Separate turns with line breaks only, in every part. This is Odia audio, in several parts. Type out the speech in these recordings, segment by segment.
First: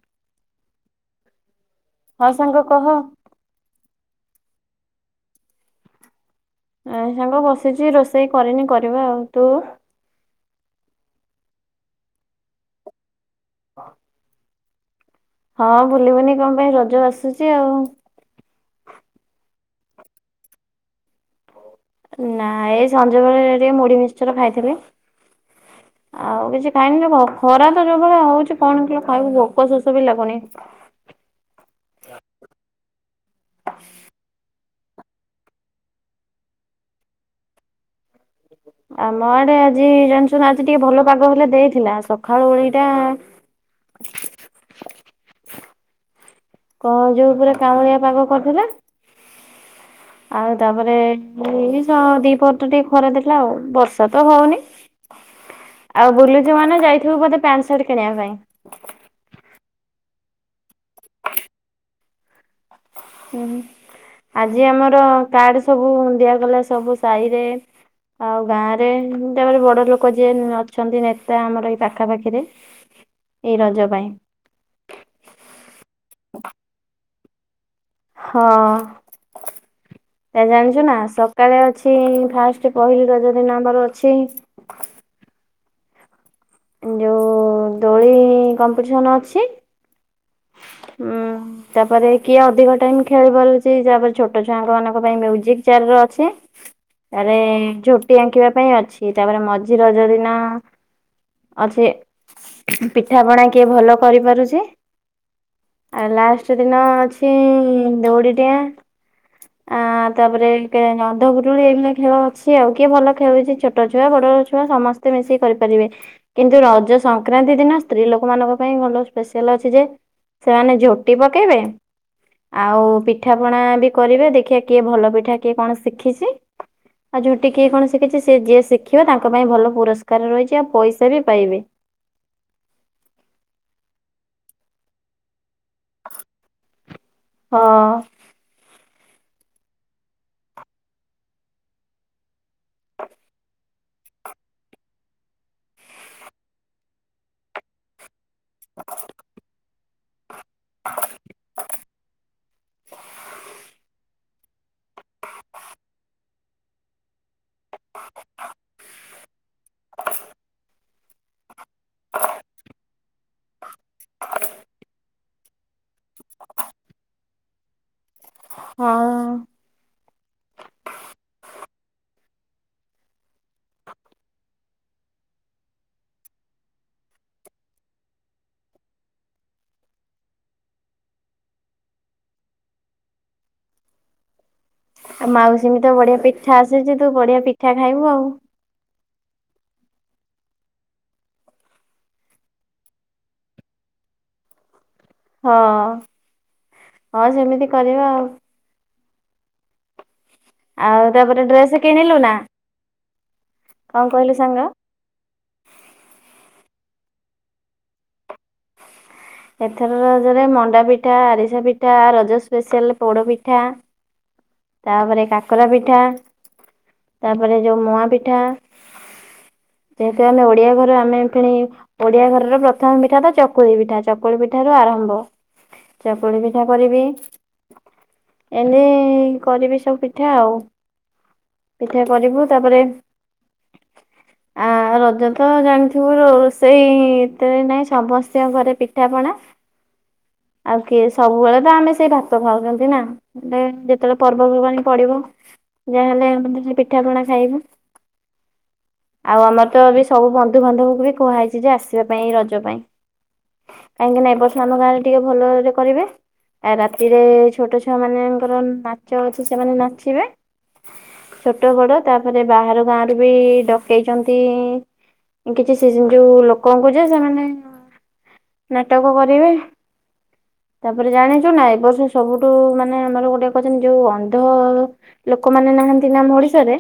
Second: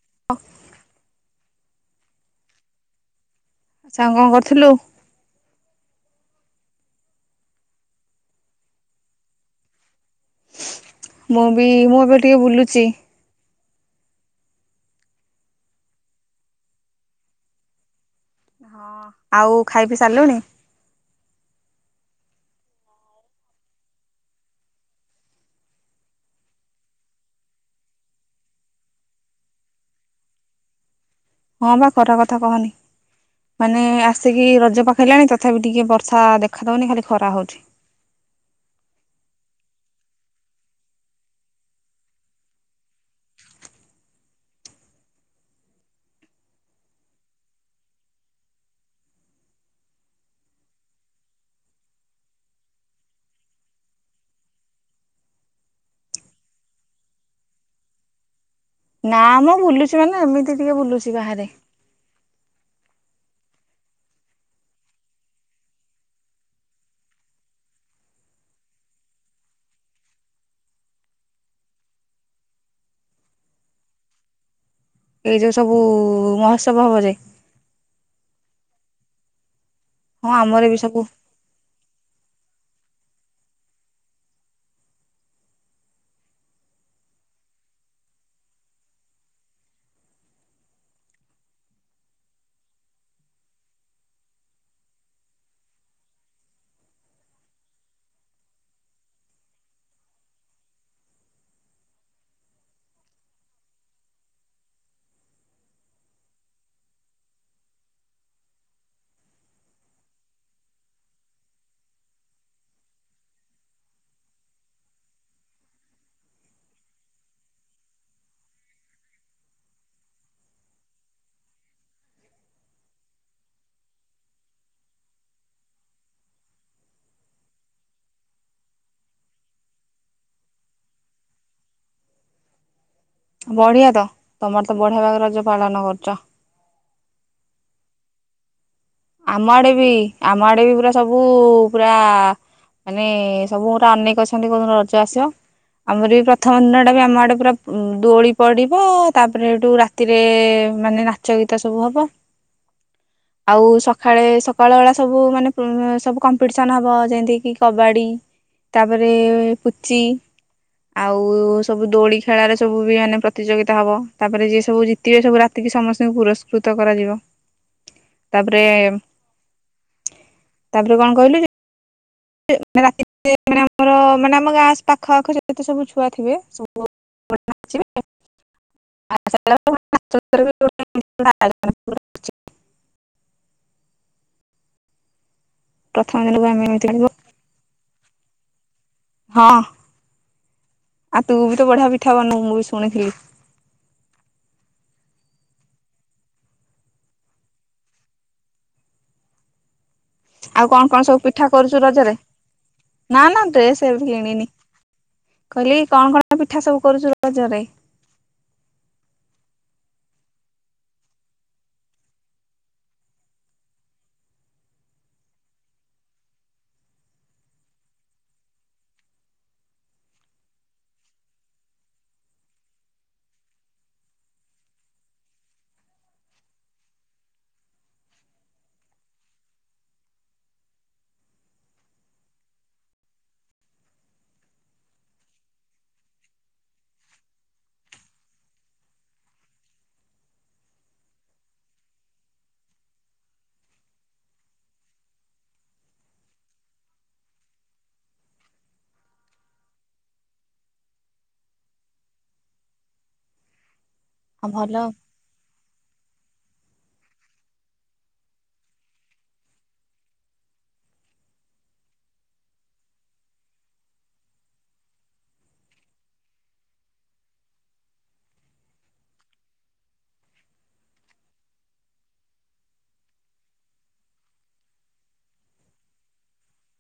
[unintelligible]
ହଁ ସାଙ୍ଗ କହ।
ସାଙ୍ଗ କଣ କରୁଥିଲୁ?
ନାଇଁ ସାଙ୍ଗ ବସିଛି ରୋଷେଇ କରିନି କରିବା ଆଉ ତୁ?
ମୁଁ ବି ମୁଁ ଏବେ ଟିକେ ବୁଲୁଛି।
ହଁ ବୁଲିବନି କଣ ପାଇଁ ରଜ ଆସୁଛି ଆଉ।
ହଁ ଆଉ ଖାଇ ପିଇ ସାରିଲୁଣି?
ନାଇଁ ଏ ସଞ୍ଜ ବେଳେ ଟିକେ ମୁଢ଼ି ମିକଚର୍ ଖାଇ ଥିଲି।
[inaudible]
ଆଉ କିଛି ଖାଇନି ଯେ ଭୋକ ଖରା ତ ଯୋ ପ୍ରବଳ ହେଉଛି କଣ ହେଲେ ଖାଇବୁ ଭୋକ ଶୋଷ ବି ଲାଗୁନି।
ହଁ ବା ଖରା କଥା କହନି। ମାନେ ଆସିକି ରଜ ପାଖେଇଲାଣି ତଥାପି ଟିକେ ବର୍ଷା ଦେଖା ଦେଉନି ଖାଲି ଖରା ହେଉଛି।
ଆମ ଆଡ଼େ ଆଜି ଜାଣିଛୁ ନା ଆଜି ଟିକେ ଭଲ ପାଗ ହେଲେ ଦେଇଥିଲା ସକାଳୁ ଓଳିଟା କ ଅଯୋଉ ପୁରା କାଉଳିଆ ପାଗ କରିଥିଲା। ଆଉ ତା ପରେ [unintelligible] ଦିପହର ଟା ଟିକେ ଖରା ଦେଲା ବର୍ଷା ତ ହେଉନି।
[unintelligible]
ଆଉ ବୁଲି ଯିବ ନା ମାନେ ଯାଇଥିବୁ ବୋଧେ ପ୍ୟାଣ୍ଟ, ସାର୍ଟ କିଣିବା ପାଇଁ।
ନା ମ ବୁଲୁଛି ମାନେ ଏମିତି ଟିକେ ବୁଲୁଛି ବାହାରେ।
ହୁଁ ଆଜି ଆମର କାର୍ଡ ସବୁ ଦିଆଗଲା ସବୁ ସାଇ ରେ। ଆଉ ଗାଁରେ ତା ପରେ ବଡ଼ ଲୋକ ଯିଏ ଅଛନ୍ତି ନେତା ଆମର ଏଇ ପାଖାପାଖି ରେ।
[unintelligible]
ଏଇ ରଜ ପାଇଁ।
ଏଇ ଯୋଉ ସବୁ ମୋହତ୍ସବ ହବ ଯେ।
ହଁ
ହଁ
ଏ
ଆମର ବି
ଜାଣିଛୁ ନା
ସବୁ
ସକାଳେ ଅଛି ଫାର୍ଷ୍ଟ ପହିଲି ରଜ ଦିନ ଆମର ଅଛି। ଯୋଉ ଦୋଳି କମ୍ପିଷ୍ଟେସନ ଅଛି ହୁଁ। ତା ପରେ କିଏ ଅଧିକ ଟାଇମ ଖେଳି ପାରୁଛି ତା ପରେ ଛୋଟ ଛୁଆଙ୍କ ମାନଙ୍କ ପାଇଁ ମ୍ୟୁଜିକ୍ ଚେୟାର ର ଅଛି।। ତା ପରେ ଝୋଟି ଆଙ୍କିବା ପାଇଁ ଅଛି ତା ପରେ ମଝି ରଜ ଦିନ ଅଛି ପିଠା ପଣା କିଏ ଭଲ କରି ପାରୁଛି। ଲାଷ୍ଟଦିନ ଅଛି ଦୌଡ଼ିଡିଆଁ।
[unintelligible]
ହାଁ ତା ପରେ ଅନ୍ଧପୁଟୁଳି ଏଇନେ ଖେଳ ଅଛି ଆଉ କିଏ ଭଲ ଖେଳୁଛି ଛୋଟ ଛୁଆ ବଡ ଛୁଆ ସମସ୍ତେ। ସେ ମିଶି କି କରି ପାରିବେ। କିନ୍ତୁ ରଜ ସଂକ୍ରାନ୍ତି ଦିନ ସ୍ତ୍ରୀ ଲୋକ ମାନଙ୍କ ପାଇଁ ଭଲ ସ୍ପେସିଆଲ ଅଛି ଯେ ସେମାନେ ଝୋଟି ପକେଇବେ। ଆଉ ପିଠା ପଣା ବି କରିବେ ଦେଖିବା କିଏ ଭଲ ପିଠା କିଏ କଣ ଶିଖିଛି। ଆଉ ଝୋଟି କିଏ କଣ ଶିଖିଛି ସେ ଯିଏ ଶିଖିବ ତାଙ୍କ ପାଇଁ ଭଲ ପୁରସ୍କାର ରହିଛି ଆଉ ପଇସା ବି ପାଇବେ।
ବଢିଆ ତ ତମର ତ ବଢିଆ ଭାବରେ ରଜ ପାଳନ କରୁଛ।
ହଁ।
ଆମ ଆଡ଼େ ବି ଆମ ଆଡ଼େ ବି ସବୁ ପୁରା ମାନେ ସବୁ ପୁରା ଅନେଇକି ଅଛନ୍ତି କୋଉ ଦିନ ରଜ ଆସିବ। ଆମରି ପ୍ରଥମ ଦିନଟା ବି ଆମ ଆଡ଼େ ପୁରା ଦୋଳି ପଡିବ ତା ପରେ ହେଠୁ ରାତିରେ ଏ ମାନେ ନାଚ ଗୀତ ସବୁ ହବ ଆଉ ସକାଳେ ସକାଳ ଉଳା ସବୁ ମାନେ କମ୍ପିଟେସନ୍ ହବ ଯେମତି କି କବାଡି ତା ପରେ ପୁଚି। ଆଉ ସବୁ ଦୋଳି ଖେଳାରେ ସବୁ ବିଭିନ୍ନ ପ୍ରତିଯୋଗିତା ହେବ ତା ପରେ ଯିଏ ସବୁ ଜିତିବେ ସବୁ ରାତି ରାତିକୁ ସମସ୍ତଙ୍କୁ ପୁରସ୍କୃତ କରାଯିବ। ତାପରେ
ହଁ
କଣ କହିଲି କି। [unintelligible] ରାତି ମାନେ ଆମର ମାନେ ଆମ ଗାଁ ପାଖ ଆଖ ଯେତେ ସବୁ ଛୁଆ ଥିବେ ସବୁ। [unintelligible]
ଆଉ ମାଉସୀଙ୍କୁ ତ
ପ୍ରଥମ
ବଢିଆ
ଦିନକୁ
ପିଠା
ଆମେ ଏମିତି
ଆସିଛି
କରିବୁ
ତୁ ବଢିଆ ପିଠା ଖାଇବୁ ଆଉ।
ହଁ ଆଉ ତୁ ବି ତ ବଢିଆ ପିଠା ବନଉ ମୁଁ ବି ଶୁଣିଥିଲି।
ହଁ, ହଁ ସେମିତି କରିବା ଆଉ।
ଆଉ କଣ କଣ ସବୁ
ତାପରେ
ପିଠା
ଡ୍ରେସ
କରୁଚୁ ରଜରେ
କିଣିଲୁ ନା
ନା ନା ଡ୍ରେସ
କଣ
ଏବେ
କହିଲୁ
କିଣିନି।
ସାଙ୍ଗ?
କହିଲି କଣ କଣ ପିଠା ସବୁ କରୁଚୁ ରଜରେ?
ଏଥର ରଜରେ ମଣ୍ଡା ପିଠା, ଆରିସା ପିଠା ରଜ ସ୍ପେଶାଲ୍ ପୋଡ଼ପିଠା। ତାପରେ କାକରା ପିଠା ତାପରେ ଯୋଉଁ ମୁଆଁ ପିଠା। ଯେଥି ଆମେ ଓଡିଆ ଘରେ ଆମେ ପେଣି ଓଡିଆ ଘରର ପ୍ରଥମ ପିଠା ତ ଚକୁଳି ପିଠା ଚକୁଳି ପିଠାରୁ ଆରମ୍ଭ। ଚକୁଳି ପିଠା କରିବି ଏମି କରିବି ସବୁ ପିଠା ଆଉ ପିଠା କରିବୁ ତାପରେ
ହ
ଆ ରଜ ତ ଜାଣିଥିବୁ ରୋଷେଇତରେ ନାଇଁ ସମସ୍ତଙ୍କ ଘରେ ପିଠାପଣା। ଆଉ କିଏ ସବୁବେଳେ ତ ଆମେ ସେଇ ଭାତ ଖାଉଚନ୍ତି ନା। ଯେତେବେଳେ ପର୍ବପର୍ବାଣୀ ପଡିବ ଯାହା ହେଲେ ମେ ପିଠା ପଣା ଖାଇବୁ। ଆଉ ଆମର ତ ବି ସବୁ ବନ୍ଧୁ ବାନ୍ଧବକୁ ବି କୁହାହେଇଛି ଯେ ଆସିବା ପାଇଁ ରଜ ପାଇଁ। କାହିଁକି ନାଁ ଏ
ହଁ
ବର୍ଷ
ଭଲ
ଆମ ଗାଁରେ ଟିକେ ଭଲରେ କରିବେ ଆ ରାତିରେ ଛୋଟ ଛୁଆ ମାନେଙ୍କର ନା ଚ ଅଛି ସେମାନେ ନାଚିବେ। ଛୋଟ ବଡ଼ ତାପରେ ବାହାର ଗାଁରୁ ବି ଡକେଇଚନ୍ତି। କିଛି ଯୋଉ ଲୋକଙ୍କୁ ଯେ ସେମାନେ ନାଟକ କରିବେ। ତାପରେ ଜାଣିଛୁ ନା ଏ ବର୍ଷ ସବୁଠୁ ମାନେ ଆମର ଗୋଟେ କଚନି ଯୋଉ ଅନ୍ଧ ଲୋକ ମାନେ ନାହାନ୍ତି ନା ଆମ ଓଡିଶାରେ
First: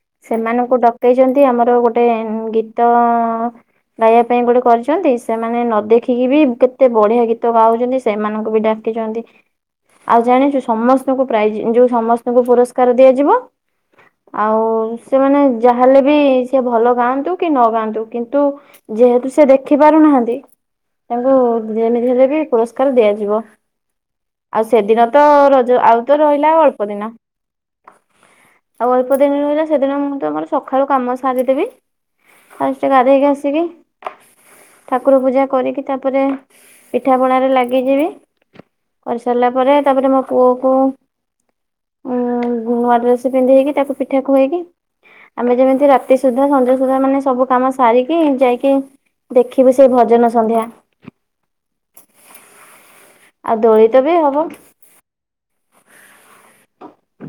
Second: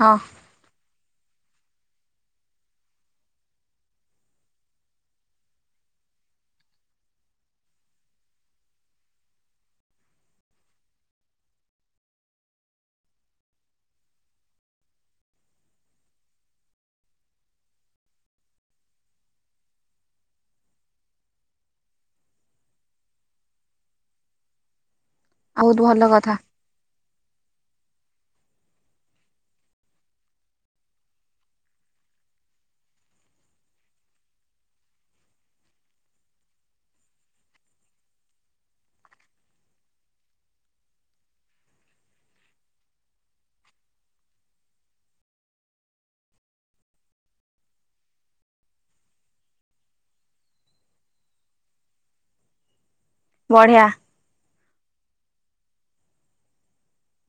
ହଁ
ସେମାନଙ୍କୁ ଡକେଇଚନ୍ତି ଆମର ଗୋଟେ ଗୀତ ଗାଇବା ପାଇଁ ଗୋଟେ କରିଚନ୍ତି ସେମାନେ ନ ଦେଖିକି ବି କେତେ ବଢିଆ ଗୀତ ଗାଉଛନ୍ତି ସେମାନଙ୍କୁ ବି କେଯନ୍ଦି ଆଉ ଜାଣିଚୁ ସମସ୍ତଙ୍କୁ ପ୍ରାଇଜ ଯୋଉ ସମସ୍ତଙ୍କୁ ପୁରସ୍କାର ଦିଆଯିବ। ଆଉ ସେମାନେ ଯାହା ହେଲେ ବି ସେ ଭଲ ଗାଆନ୍ତୁ କି ନ ଗାଆନ୍ତୁ କିନ୍ତୁ ଯେହେତୁ ସେ ଦେଖି ପାରୁନାହାନ୍ତି। ତାଙ୍କୁ ଯେମିତିହେଲେ ବି ପୁରସ୍କାର ଦିଆଯିବ ଆଉ ସେଦିନ ତ
ବହୁତ
ଯଉ
ଭଲ
ଆଉ ତ
କଥା
ରହିଲା ଅଳ୍ପ ଦିନ। ଆଉ ଅଳ୍ପ ଦିନ ରହିଲା ସେଦିନ ମୁଁ ତମର ସକାଳୁ କାମ ସାରିଦେବି‌। ଭଲ ସେ ଗାଧେଇକି ଆସିକି। ଠାକୁର ପୂଜା କରିକି ତାପରେ ପିଠାପଣାରେ ଲାଗିଯିବି। କରିସାରିଲା ପରେ ତାପରେ ମୋ ପୁଅ କ ଉଁ ନୂଆ ଡ୍ରେସ ପିନ୍ଧେଇକି ତାକୁ ପିଠା ଖୁଏଇକି ଆମେ ଯେମିତି ରାତି ସୁଧା ସନ୍ଧ୍ୟା ସୁଧା ମାନେ ସବୁ କାମ ସାରିକି ଯାଇକି ଦେଖିବୁ ସେଇ ଭଜନ ସନ୍ଧ୍ୟା। ଆଉ
ବଢିଆ
ଦୋଳିିଟା ବି ହବ।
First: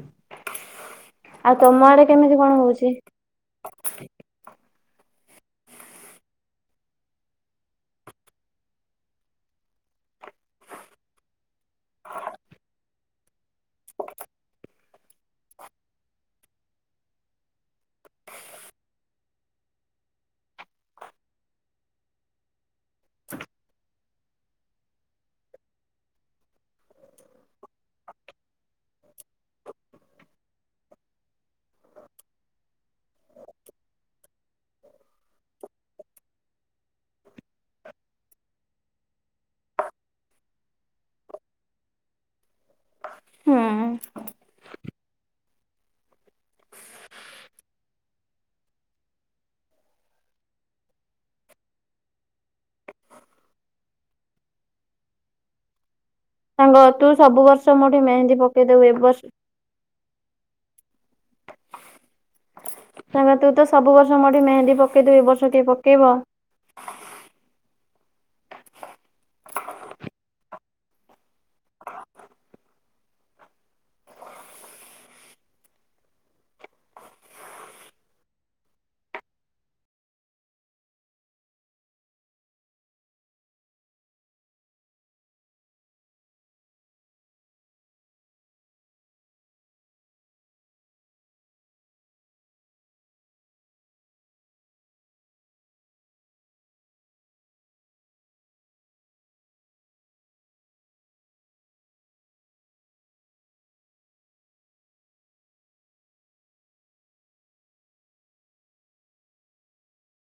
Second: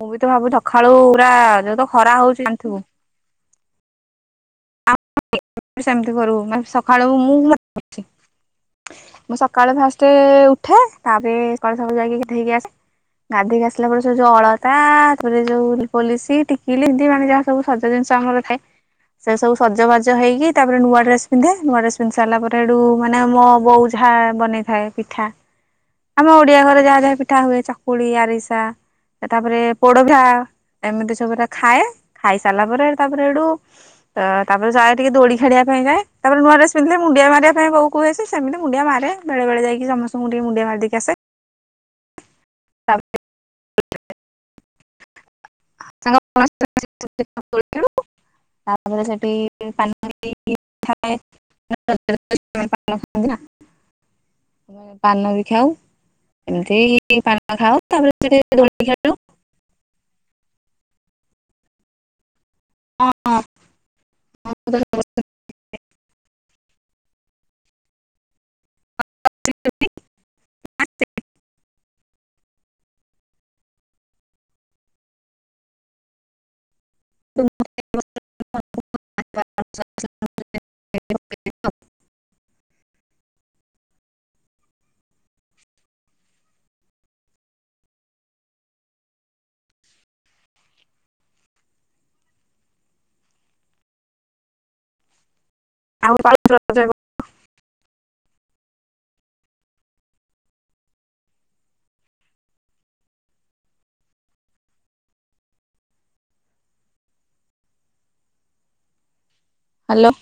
ମୁଁ ବି ତ ଭାବୁ ସକାଳୁ ପୁରା
ଆଉ ତମ
ଯୋଉତ
ଆଡେ
ଖରା
କେମିତି
ହଉଛି
କଣ
ଏଣିଥିବୁ। ସେମିତି କରିବୁ ସକାଳୁ ମୁଁ [unintelligible] ମୁଁ ସକାଳୁ ଫାଷ୍ଟ ଉଠେ ତାପରେ ସକାଳୁ ସବୁ ଯାଇକି ଗାଧୋଇ ଆସେ ଗାଧେଇକି ଆସିଲା ପରେ ସେ ଯୋଉ ଅଳତା ତାପରେ ଯୋଉ ପଲି ଟିକି ଯାହା ସବୁ ସଜ ଜିନିଷ ଆମର ଥାଏ ସେ ସବୁ ସଜବାଜ ହୋଇକି ତାପରେ ନୂଆ ଡ୍ରେସ୍ ପିନ୍ଧେ ନୂଆ ଡ୍ରେସ୍ ପିନ୍ଧି ସାରିଲା ପରେ ଏଠୁ ମାନେ ମୋ ବୋଉ ଯାହା ବନେଇଥାଏ ପିଠା ଆମ ଓଡିଆ ଘରେ ଯାହା ଯାହା ପିଠା ହୁଏ ଚାକୁଳି ଆରିସା ତାପରେ ପୋଡ ଭିଆ ଏମିତି ସବୁୁରା ଖାଏ ଖାଇ ସାରିଲା ପରେ ତାପରେ ଏଠୁ [unintelligible] ତାପରେ ସ ଟିକେ ଦୋଳି ଖେଳିବା ପାଇଁ ଯାଏ ତାପରେ ନୁଆ ଡ୍ରେସ ପିନ୍ଧିଲେ ମୁଡି ମାରିବା ପାଇଁ ବୋଉ କୁହେ ଯେ ସେମତି ମୁଡି ମାରେ। ବେଳେବେଳେ ଯାଇକି ସମସ୍ତଙ୍କୁ ଟିକେ ମୁଡିଆ ମାରିଦେଇକି ଆସେ। [unintelligible]
ହଁ
[unintelligible] [unintelligible] [unintelligible] ପାନ ବି ଖାଉ
ସାଙ୍ଗ ତୁ
ଏମିତି
ସବୁ
ପାନ
ବର୍ଷ
ଖାଉ
ମୋଠି
ତାପରେ
ମେହେନ୍ଦୀ
ଟିକେ
ପକେଇଦଉ
ଦୋଳି
ଏ
ଖେଳୁ।
ବର୍ଷ ତାଙ୍ଗ ତୁ ତ ସବୁ ବର୍ଷ ମୋଠି ମେହେନ୍ଦି ପକେଇ ଦଉ ଏଇ ବର୍ଷ କିଏ ପକେଇବ?
[unintelligible] [unintelligible] [unintelligible] ଆଉ [unintelligible] [inaudible] ହ୍ୟାଲୋ